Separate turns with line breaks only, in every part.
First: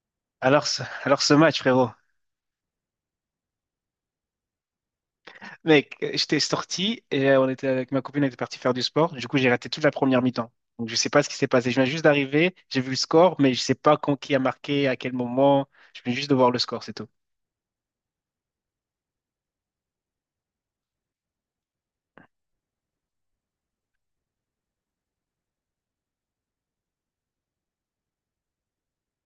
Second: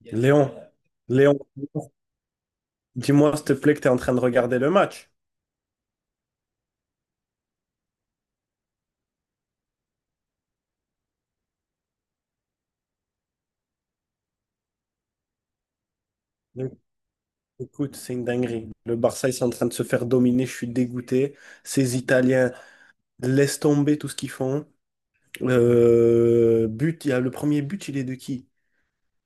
Il y a- Léon,
Alors, ce
Léon,
match, frérot.
dis-moi s'il te plaît que tu es en train de regarder le match.
Mec, j'étais sorti et on était avec ma copine, on était parti faire du sport. Du coup, j'ai raté toute la première mi-temps. Donc, je sais pas ce qui s'est passé. Je viens juste d'arriver, j'ai vu le score, mais je sais pas quand qui a marqué, à quel moment. Je viens juste de voir le
Donc,
score, c'est tout.
Écoute, c'est une dinguerie. Le Barça, ils sont en train de se faire dominer. Je suis dégoûté. Ces Italiens laissent tomber tout ce qu'ils font. But, il y a le premier but, il est de qui?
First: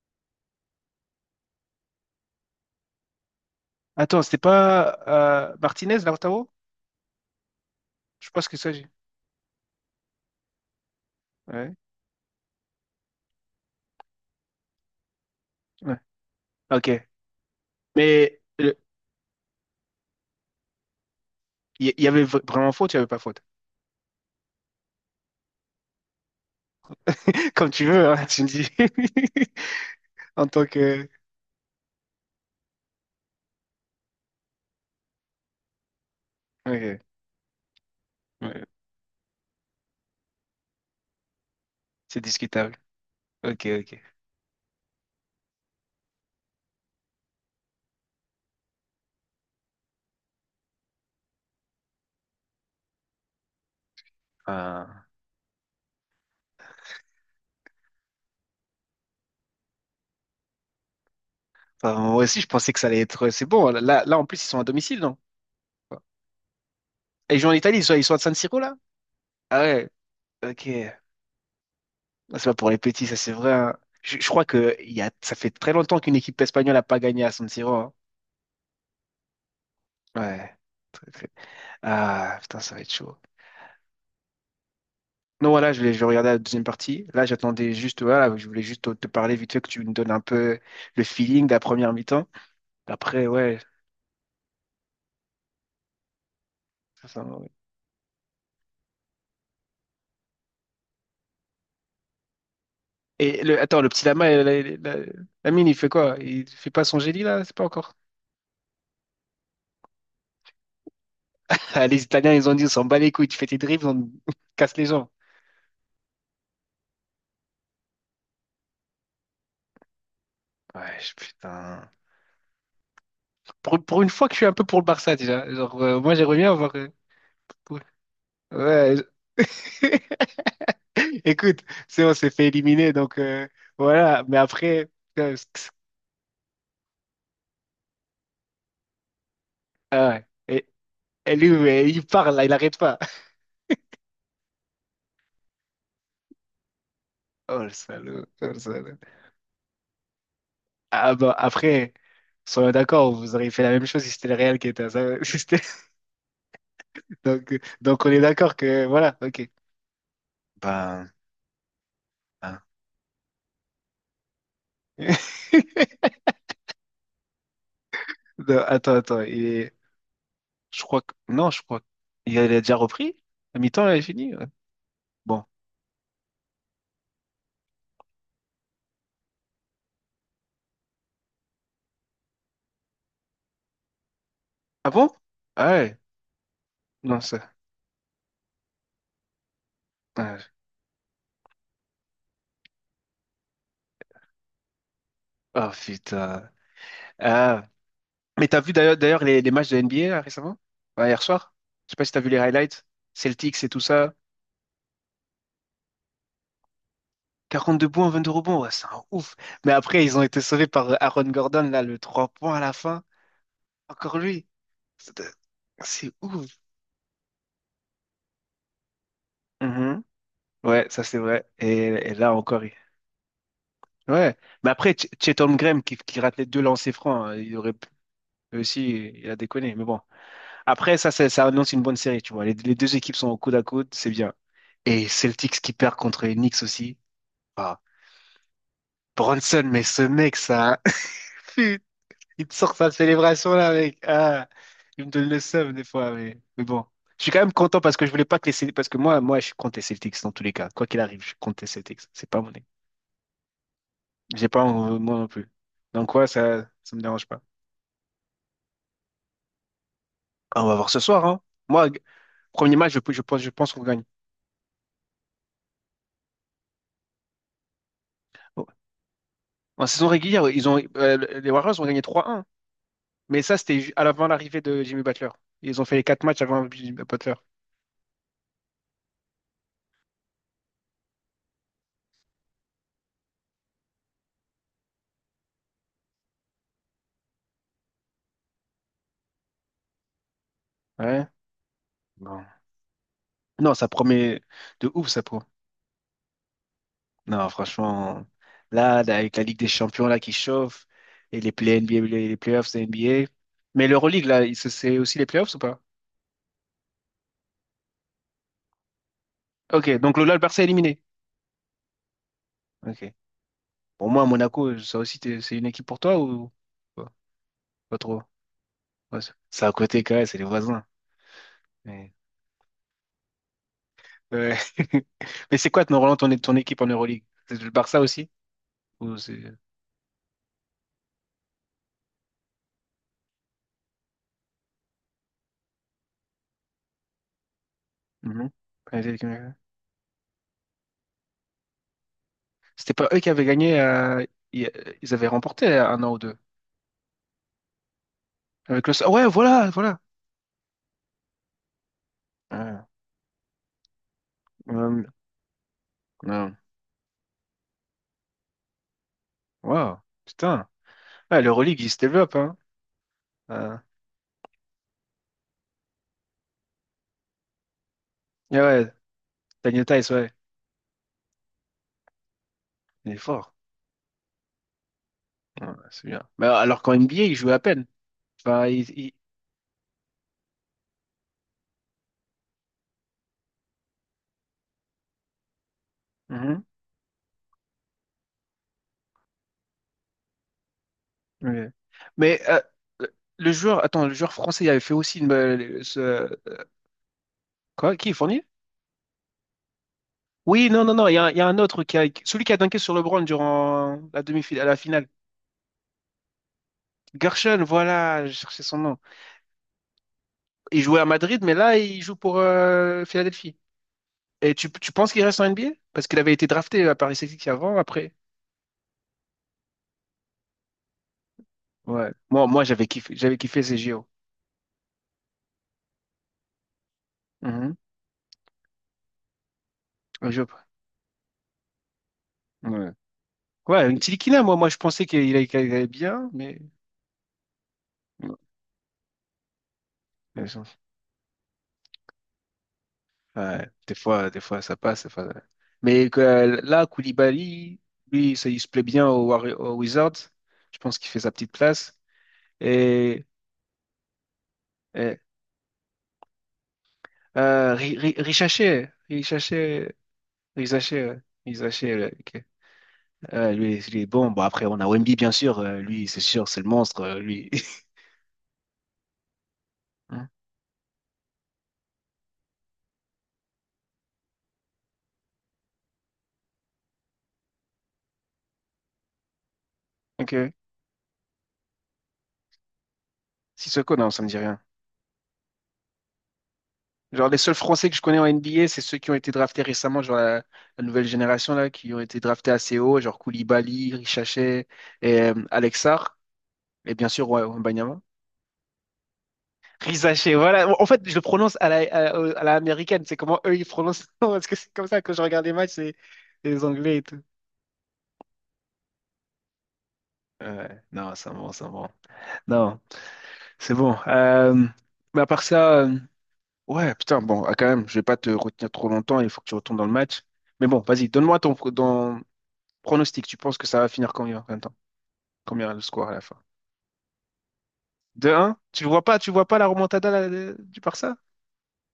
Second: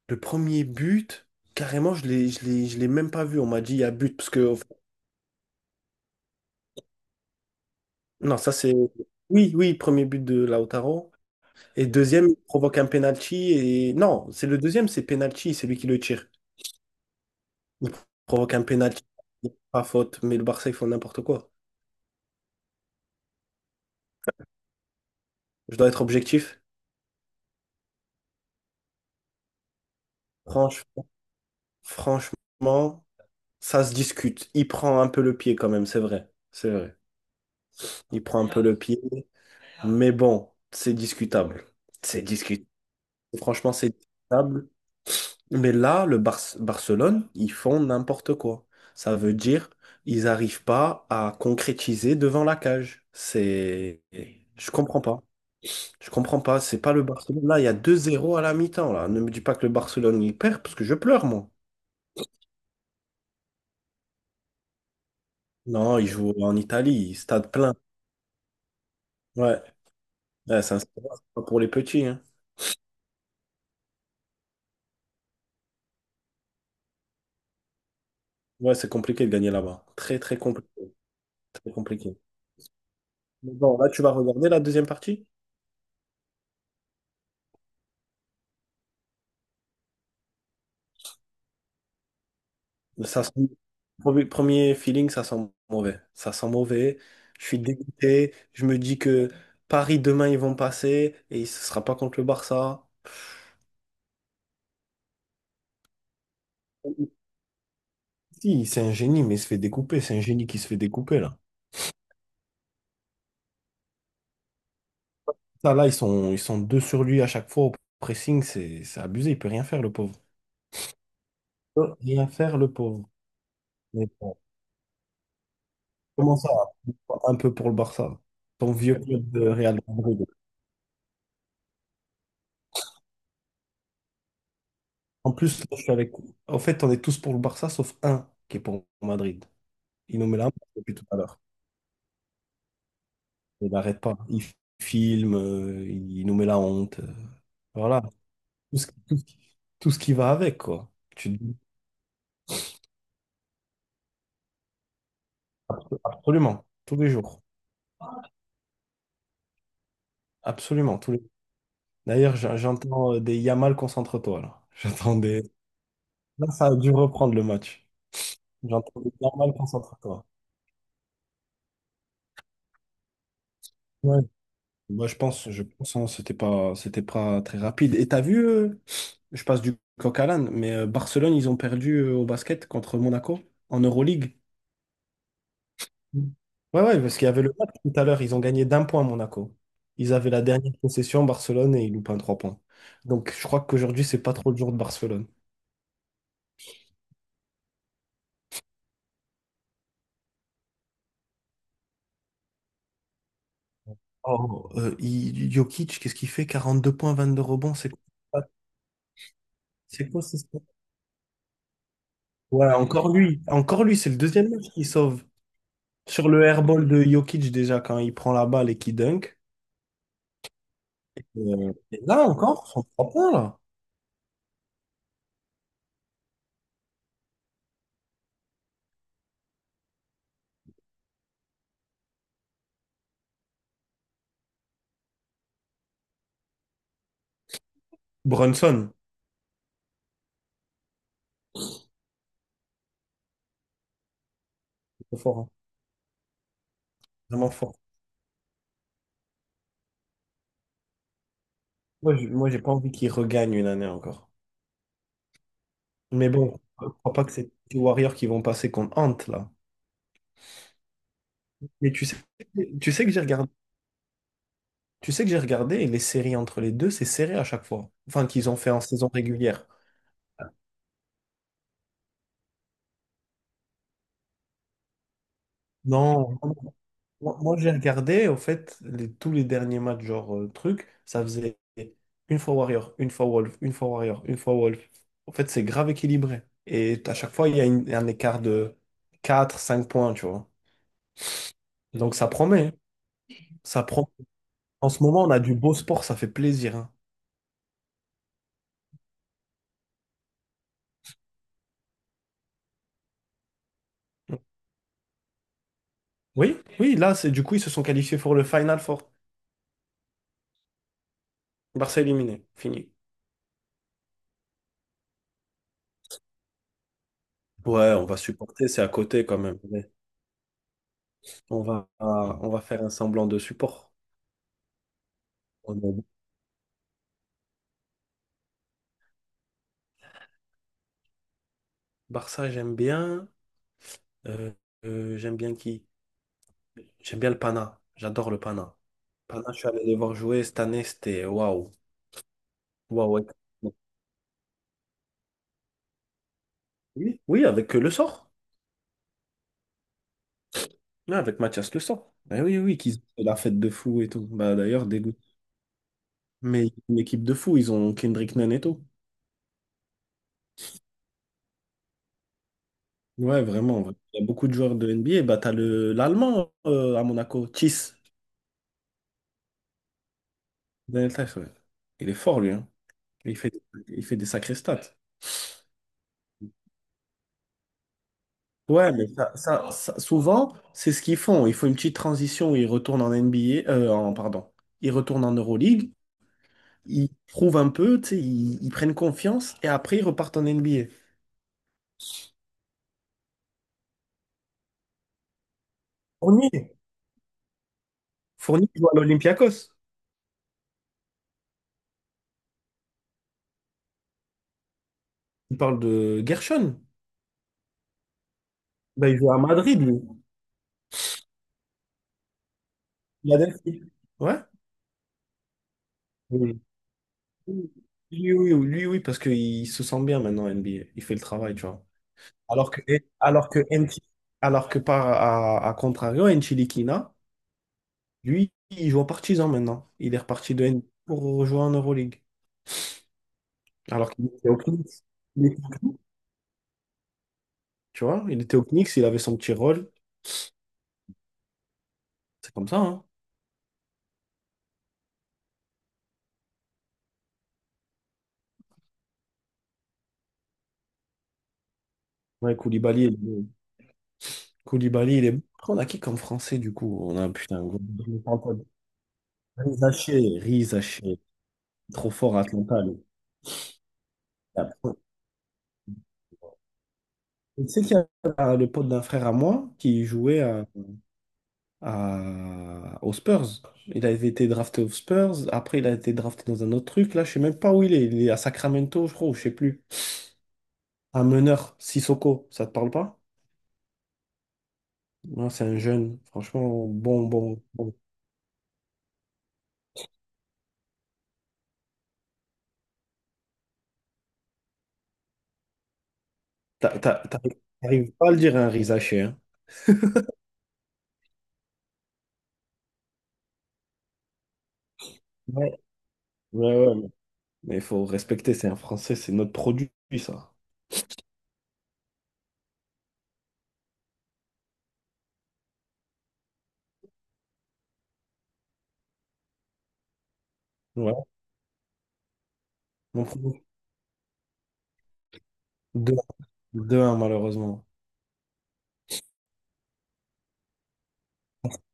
Le premier but, carrément, je l'ai même pas vu. On m'a dit il y a but
Attends,
parce
c'était
que
pas Martinez, Lautaro? Je
non,
pense
ça
que ça,
c'est
j'ai.
oui, oui, premier but de Lautaro.
Ouais.
Et deuxième, il provoque un penalty. Et non, c'est le deuxième, c'est penalty, c'est lui qui
Ouais.
le tire.
Ok.
Ils
Mais
provoquent un
il
pénalty, pas faute, mais le Barça, ils font n'importe quoi.
y, y avait vraiment faute, il y avait pas faute.
Je dois être objectif.
Comme tu veux, hein, tu me dis. En tant
Franch-
que.
franchement, ça se discute. Il prend un peu le pied quand même, c'est vrai. C'est vrai.
Ok.
Il prend un peu
Ouais.
le pied, mais bon, c'est discutable.
C'est
C'est discutable.
discutable. Ok,
Franchement, c'est discutable. Mais là, Barcelone, ils font n'importe quoi. Ça veut dire, ils n'arrivent pas à concrétiser devant la cage. C'est... Je comprends
ok.
pas. Je comprends pas, c'est pas le Barcelone. Là, il y a deux zéro à la mi-temps, là. Ne me dis pas que le Barcelone il perd parce que je pleure, moi.
Enfin, moi aussi, je pensais que ça allait être. C'est bon. Là, là, en plus, ils sont à domicile, non?
Non, il joue en Italie,
Et ils jouent
stade
en
plein.
Italie, ils sont à San Siro, là? Ah
Ouais.
ouais,
Ouais,
ok.
c'est un stade, c'est pas pour les petits, hein.
Ah, c'est pas pour les petits, ça, c'est vrai. Hein. Je crois que ça fait très longtemps qu'une équipe espagnole n'a pas gagné à San Siro. Hein.
Ouais, c'est compliqué de gagner là-bas. Très, très
Ouais.
compliqué.
Très, très-
Très compliqué.
Ah, putain, ça va être chaud.
Mais bon, là, tu vas regarder la deuxième partie?
Non, voilà, je vais regarder la deuxième partie. Là, j'attendais juste, voilà, je voulais juste te parler vite fait que tu me donnes un peu le feeling de la première mi-temps.
Ça
Après,
sent-
ouais.
Premier premier feeling, ça sent mauvais. Ça sent mauvais.
Ça, ça,
Je
ouais.
suis dégoûté. Je me dis que Paris, demain, ils vont passer et ce sera pas contre le Barça.
Et le, attends, le petit Lama, Lamine, il fait quoi? Il fait pas son génie, là? C'est pas encore.
Si, c'est un génie, mais il se fait découper. C'est un génie qui se fait découper, là.
Ah, les Italiens, ils ont dit, on s'en bat les couilles, tu fais tes dribbles, on casse les gens.
Ça, là, ils sont deux sur lui à chaque fois au pressing, c'est abusé, il peut rien faire, le pauvre.
Ouais,
Il
putain.
peut rien faire, le pauvre.
Pour
Mais
une fois que
bon,
je suis un peu pour le Barça déjà. Genre, moi, j'aimerais
comment ça,
bien avoir.
un peu pour le
Pour-
Barça, ton
Ouais,
vieux club de Real
je-
Madrid.
écoute, c'est on s'est fait éliminer, donc voilà. Mais après,
En
putain,
plus, là, je suis avec... En fait, on est tous pour le Barça, sauf un qui est pour Madrid. Il nous met la honte
et,
depuis tout à
et
l'heure.
lui, ouais, il parle, là, il arrête pas.
Il n'arrête pas. Il filme, il nous met la honte.
Oh le
Voilà.
salaud, oh, le
Tout ce,
salaud.
tout ce- tout ce qui va avec, quoi.
Ah bah
Tu te dis
après, soyons d'accord, vous auriez fait la même chose si c'était le Real qui était à ça. si c'était-
absolument, tous les jours.
Donc, donc on est d'accord que voilà, ok.
Absolument,
Ben,
tous les d'ailleurs,
hein.
j'entends des Yamal, concentre-toi là. J'entends des. Là, ça a dû reprendre le match.
Non, attends,
J'entends des
attends.
Yamal,
Et
concentre-toi.
je crois que. Non, je crois qu'il a déjà repris. À mi-temps, il a
Ouais.
fini. Ouais.
Moi,
Bon.
je pense, hein, c'était pas très rapide. Et t'as vu, je passe du coq à l'âne, mais Barcelone, ils ont perdu au basket contre Monaco en Euroleague.
Ah bon? Ah ouais.
Mm. Ouais, ouais, parce
Non,
qu'il y avait le
ça.
match tout à l'heure, ils ont gagné d'un point Monaco. Ils avaient
Ah,
la dernière possession, Barcelone, et ils loupent un trois points. Donc, je crois qu'aujourd'hui, c'est pas trop le jour de Barcelone.
oh putain. Ah. Mais t'as vu d'ailleurs les matchs de NBA là, récemment? Ouais, hier soir? Je sais pas si t'as vu les highlights. Celtics et tout ça.
Oh, Jokic, qu'est-ce qu'il fait? 42 points, 22 rebonds,
42
c'est quoi?
points, 22 rebonds. Ouais, c'est un ouf. Mais après,
C'est
ils ont
quoi ce
été
score.
sauvés par Aaron Gordon, là, le 3 points à la
Ouais,
fin.
encore lui. Encore lui, c'est le
Encore lui.
deuxième match qu'il
C'est
sauve.
c'est
Sur le
ouf.
airball de Jokic, déjà, quand il prend la balle et qu'il dunk.
Mhm. Ouais, ça c'est vrai. Et,
Et
et
là
là encore,
encore, son trois points, là.
ouais, mais après, Chet Holmgren qui rate les deux lancers francs, hein, il aurait pu lui aussi, il a déconné. Mais bon, après, ça annonce une bonne série, tu vois. Les deux équipes sont au coude à coude, c'est bien. Et Celtics qui perd contre les Knicks aussi. Ah,
Brunson,
Bronson, mais ce mec, ça, il te sort sa célébration là, mec. Ah, il me
c'est
donne
fort,
le
hein.
seum des fois, mais bon. Je suis quand
Vraiment
même
fort.
content parce que je voulais pas que les Celtics, parce que moi, je suis contre les Celtics dans tous les cas. Quoi qu'il arrive, je suis contre les Celtics. C'est pas
Moi,
mon
j'ai
équipe.
pas envie qu'il regagne une année encore.
J'ai pas, moi non plus. Donc, ouais,
Mais bon,
ça,
je
ça me
crois pas
dérange
que
pas.
c'est les Warriors qui vont passer contre Ant, là.
Ah, on va voir ce soir, hein. Moi,
Mais tu sais,
premier match,
tu sais que j'ai
je pense, je
regardé,
pense qu'on gagne.
tu sais que j'ai regardé et les séries entre les deux, c'est serré à chaque fois. Enfin, qu'ils ont
Bon.
fait en saison régulière.
En saison régulière, les Warriors ont gagné 3-1. Mais ça, c'était à l'avant l'arrivée de Jimmy Butler. Ils ont fait les quatre
Non,
matchs avant Jimmy Butler.
moi, j'ai regardé, au fait, les- tous les derniers matchs, genre truc, ça faisait une fois Warrior, une fois Wolf, une fois Warrior, une fois Wolf. En fait, c'est grave équilibré. Et à chaque fois, il y a un écart de 4, 5 points, tu vois.
Ouais.
Donc ça
Non.
promet, hein.
Non,
Ça
ça
promet.
promet
En
de
ce
ouf, ça
moment, on a
pro.
du beau sport, ça fait plaisir, hein.
Non, franchement, là, là, avec la Ligue des Champions là qui chauffe et les play NBA, les playoffs de NBA. Mais l'Euroleague, là, c'est aussi les playoffs ou pas?
Oui, oui, là, c'est du coup, ils se sont qualifiés pour le Final Four.
Ok, donc le Barça est éliminé.
Barça éliminé, fini.
Ok. Pour moi, Monaco, ça aussi, c'est une équipe pour toi ou pas,
Ouais,
pas
on va
trop?
supporter, c'est à
Ouais,
côté
c'est
quand même.
c'est à
Mais
côté quand même, c'est les voisins. Mais,
On va faire un semblant de support.
ouais. Mais c'est
On
quoi,
est
Roland, ton équipe en Euroleague? C'est le Barça aussi? Ou c'est.
Barça, j'aime bien. Euh, j'aime bien qui? J'aime bien le Pana. J'adore le
Mhm.
Pana.
Ouais,
Pana, je suis allé les voir jouer cette année, c'était waouh.
C'était pas
Waouh,
eux
ouais.
qui avaient gagné, i- ils avaient remporté un an ou deux.
Oui, oui, avec Le Sort.
Avec le. Ouais, voilà, voilà.
Oui, avec Mathias Le Sort. Eh oui, oui,
Ah,
qu'ils ont fait la fête de fou et tout. Bah, d'ailleurs,
hum,
dégoût.
non.
Mais une équipe de fou, ils ont Kendrick Nunn et tout.
Wow, putain. Ouais, l'Euroleague, il se développe, hein.
Ouais,
Ah.
vraiment, ouais. Il y a beaucoup de joueurs de NBA. Bah, t'as le l'Allemand à Monaco, Thies.
Ouais, ouais, Daniel Tice, ouais,
Daniel Theis, ouais. Il est fort, lui, hein.
il est
Il fait,
fort.
il fait des sacrés stats.
Ouais, c'est bien. Mais alors qu'en NBA, il joue à peine. Enfin, il...
Ouais, mais
il-
souvent, c'est ce qu'ils font. Ils font une petite transition où ils retournent en NBA, pardon, ils retournent en Euroleague,
Mhm.
ils prouvent un peu, tu sais, ils prennent confiance et après ils repartent en NBA.
Ok. Mais le joueur, attends, le joueur français, il avait fait aussi
Fournier,
quoi? Qui est Fournier?
Fournier joue à l'Olympiakos.
Oui, non, non, non, il y a un autre celui qui a dunké sur LeBron durant la demi-finale, la finale.
Il parle de Gershon.
Gershon, voilà, je cherchais son nom.
Ben, il joue à Madrid, lui.
Il jouait à Madrid, mais là, il joue pour Philadelphie.
Philadelphie. Ouais.
Et tu penses qu'il reste en NBA? Parce qu'il avait été
Oui.
drafté à Paris Celtics avant, après.
Lui, oui, oui, lui, oui, parce qu'il se sent bien maintenant en NBA. Il fait le travail, tu vois.
Ouais. Moi,
Alors que,
j'avais kiffé, j'avais
alors que,
kiffé ces
Nchi-
JO.
alors que par à contrario, Enchilikina.
Mhm.
Lui, il joue en partisan maintenant. Il est
Le jeu.
reparti de N B A pour rejoindre en Euroleague.
Ouais. Ouais, une
Alors qu'il
Tilikina,
était
moi,
au
moi, je
Knicks.
pensais qu'il allait
Il
qu'il
était au
allait
Knicks.
bien, mais.
Tu vois, il était au Knicks, il avait son petit rôle.
Ouais.
C'est comme ça, hein.
Ouais, des fois ça passe. Des fois, ouais. Mais là, Koulibaly, lui, ça, il se plaît bien au Wizards. Je pense qu'il fait sa petite place.
Ouais, Koulibaly, il est...
Et,
bon. Koulibaly,
et
il est... bon. Après, on a qui comme français, du coup? On a, putain,
euh,
gros-
Ri- Ri-
on parle pas de-
Richaché, Richaché,
Rizaché,
Richaché,
Rizaché.
ouais. Richaché,
Trop
ouais,
fort à
ok.
Atlanta, lui.
Ouais, lui, il est bon. Bon, après, on a Wemby, bien sûr. Lui, c'est sûr, c'est le monstre, lui.
Tu sais qu'il y a le pote d'un frère à moi qui
Hein?
jouait à- aux Spurs. Il avait été drafté aux Spurs. Après, il a été drafté dans un autre truc. Là, je sais même pas où il est. Il est à Sacramento, je crois, ou je sais plus.
Ok.
Un meneur, Sissoko, ça te parle pas?
Sissoko, non, ça me dit rien.
Non, c'est un jeune. Franchement, bon,
Genre, les seuls
bon,
Français
bon.
que je connais en NBA, c'est ceux qui ont été draftés récemment, genre la nouvelle génération, là, qui ont été draftés assez haut, genre Koulibaly, Richachet et Alex Sarr, et
T'a-
bien
t'a-
sûr,
t'a-
ouais, Wembanyama.
T'arrives pas à le dire à un Rizaché, hein?
Richachet, voilà. En fait, je le prononce à la américaine, c'est comment eux, ils prononcent. Parce que c'est comme ça, quand je regarde les matchs,
Ouais,
c'est les
ouais, ouais.
Anglais et
Mais
tout.
il faut respecter, c'est un Français, c'est notre produit, ça.
Ouais, non, c'est bon, c'est bon. Non, c'est bon. Mais à part ça, ouais, putain, bon, ah, quand même, je vais pas te retenir trop longtemps, il faut que tu retournes dans le match. Mais bon, vas-y,
Ouais.
donne-moi ton, dans,
Mon
Pronostic, tu penses
produit.
que ça va finir combien? Combien le score à la fin?
Deux. 1 malheureusement.
2 un. Tu vois pas la remontada là, du Barça?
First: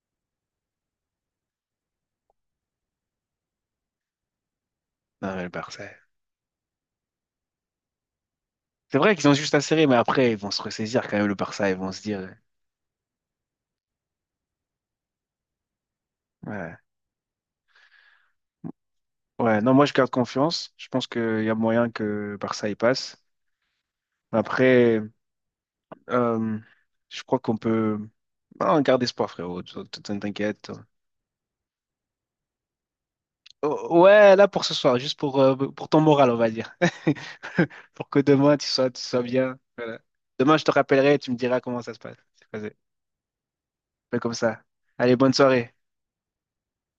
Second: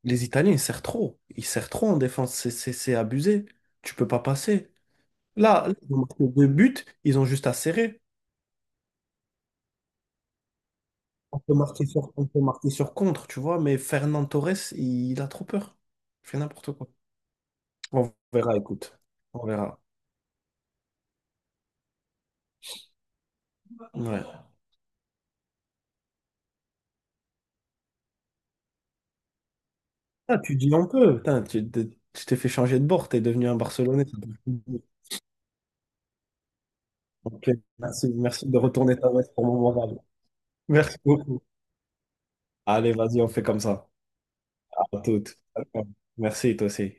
Les Italiens, ils serrent trop. Ils serrent trop en défense. C'est abusé. Tu peux pas passer.
Non, mais le
Là, là,
Barça.
ils ont marqué deux buts, ils ont juste à serrer.
C'est vrai qu'ils ont juste à serrer, mais après, ils vont se ressaisir quand même, le Barça. Ils vont se
On
dire.
peut marquer sur contre, tu vois, mais Fernand Torres, il a trop peur. Il fait n'importe
Ouais.
quoi. On verra, écoute.
Ouais,
On
ouais, non,
verra.
moi, je garde confiance. Je pense qu'il y a moyen que le Barça y passe.
Ouais.
Après, euh, je crois qu'on peut. Non, garde espoir, frérot.
Ah, tu
T'inquiète.
dis un peu. Putain, tu t'es fait changer de bord, t'es devenu un Barcelonais. Ça
Ouais, là pour ce
peut
soir, juste pour ton moral, on va dire.
ok, merci,
Pour que
merci
demain,
de
tu sois,
retourner
tu
ta
sois
veste pour
bien.
mon
Voilà.
moral.
Demain, je te
Merci
rappellerai et tu me
beaucoup.
diras comment ça se passe. C'est passé.
Allez, vas-y, on fait comme ça.
Fais comme ça.
À
Allez, bonne
toutes.
soirée.
Merci, toi aussi.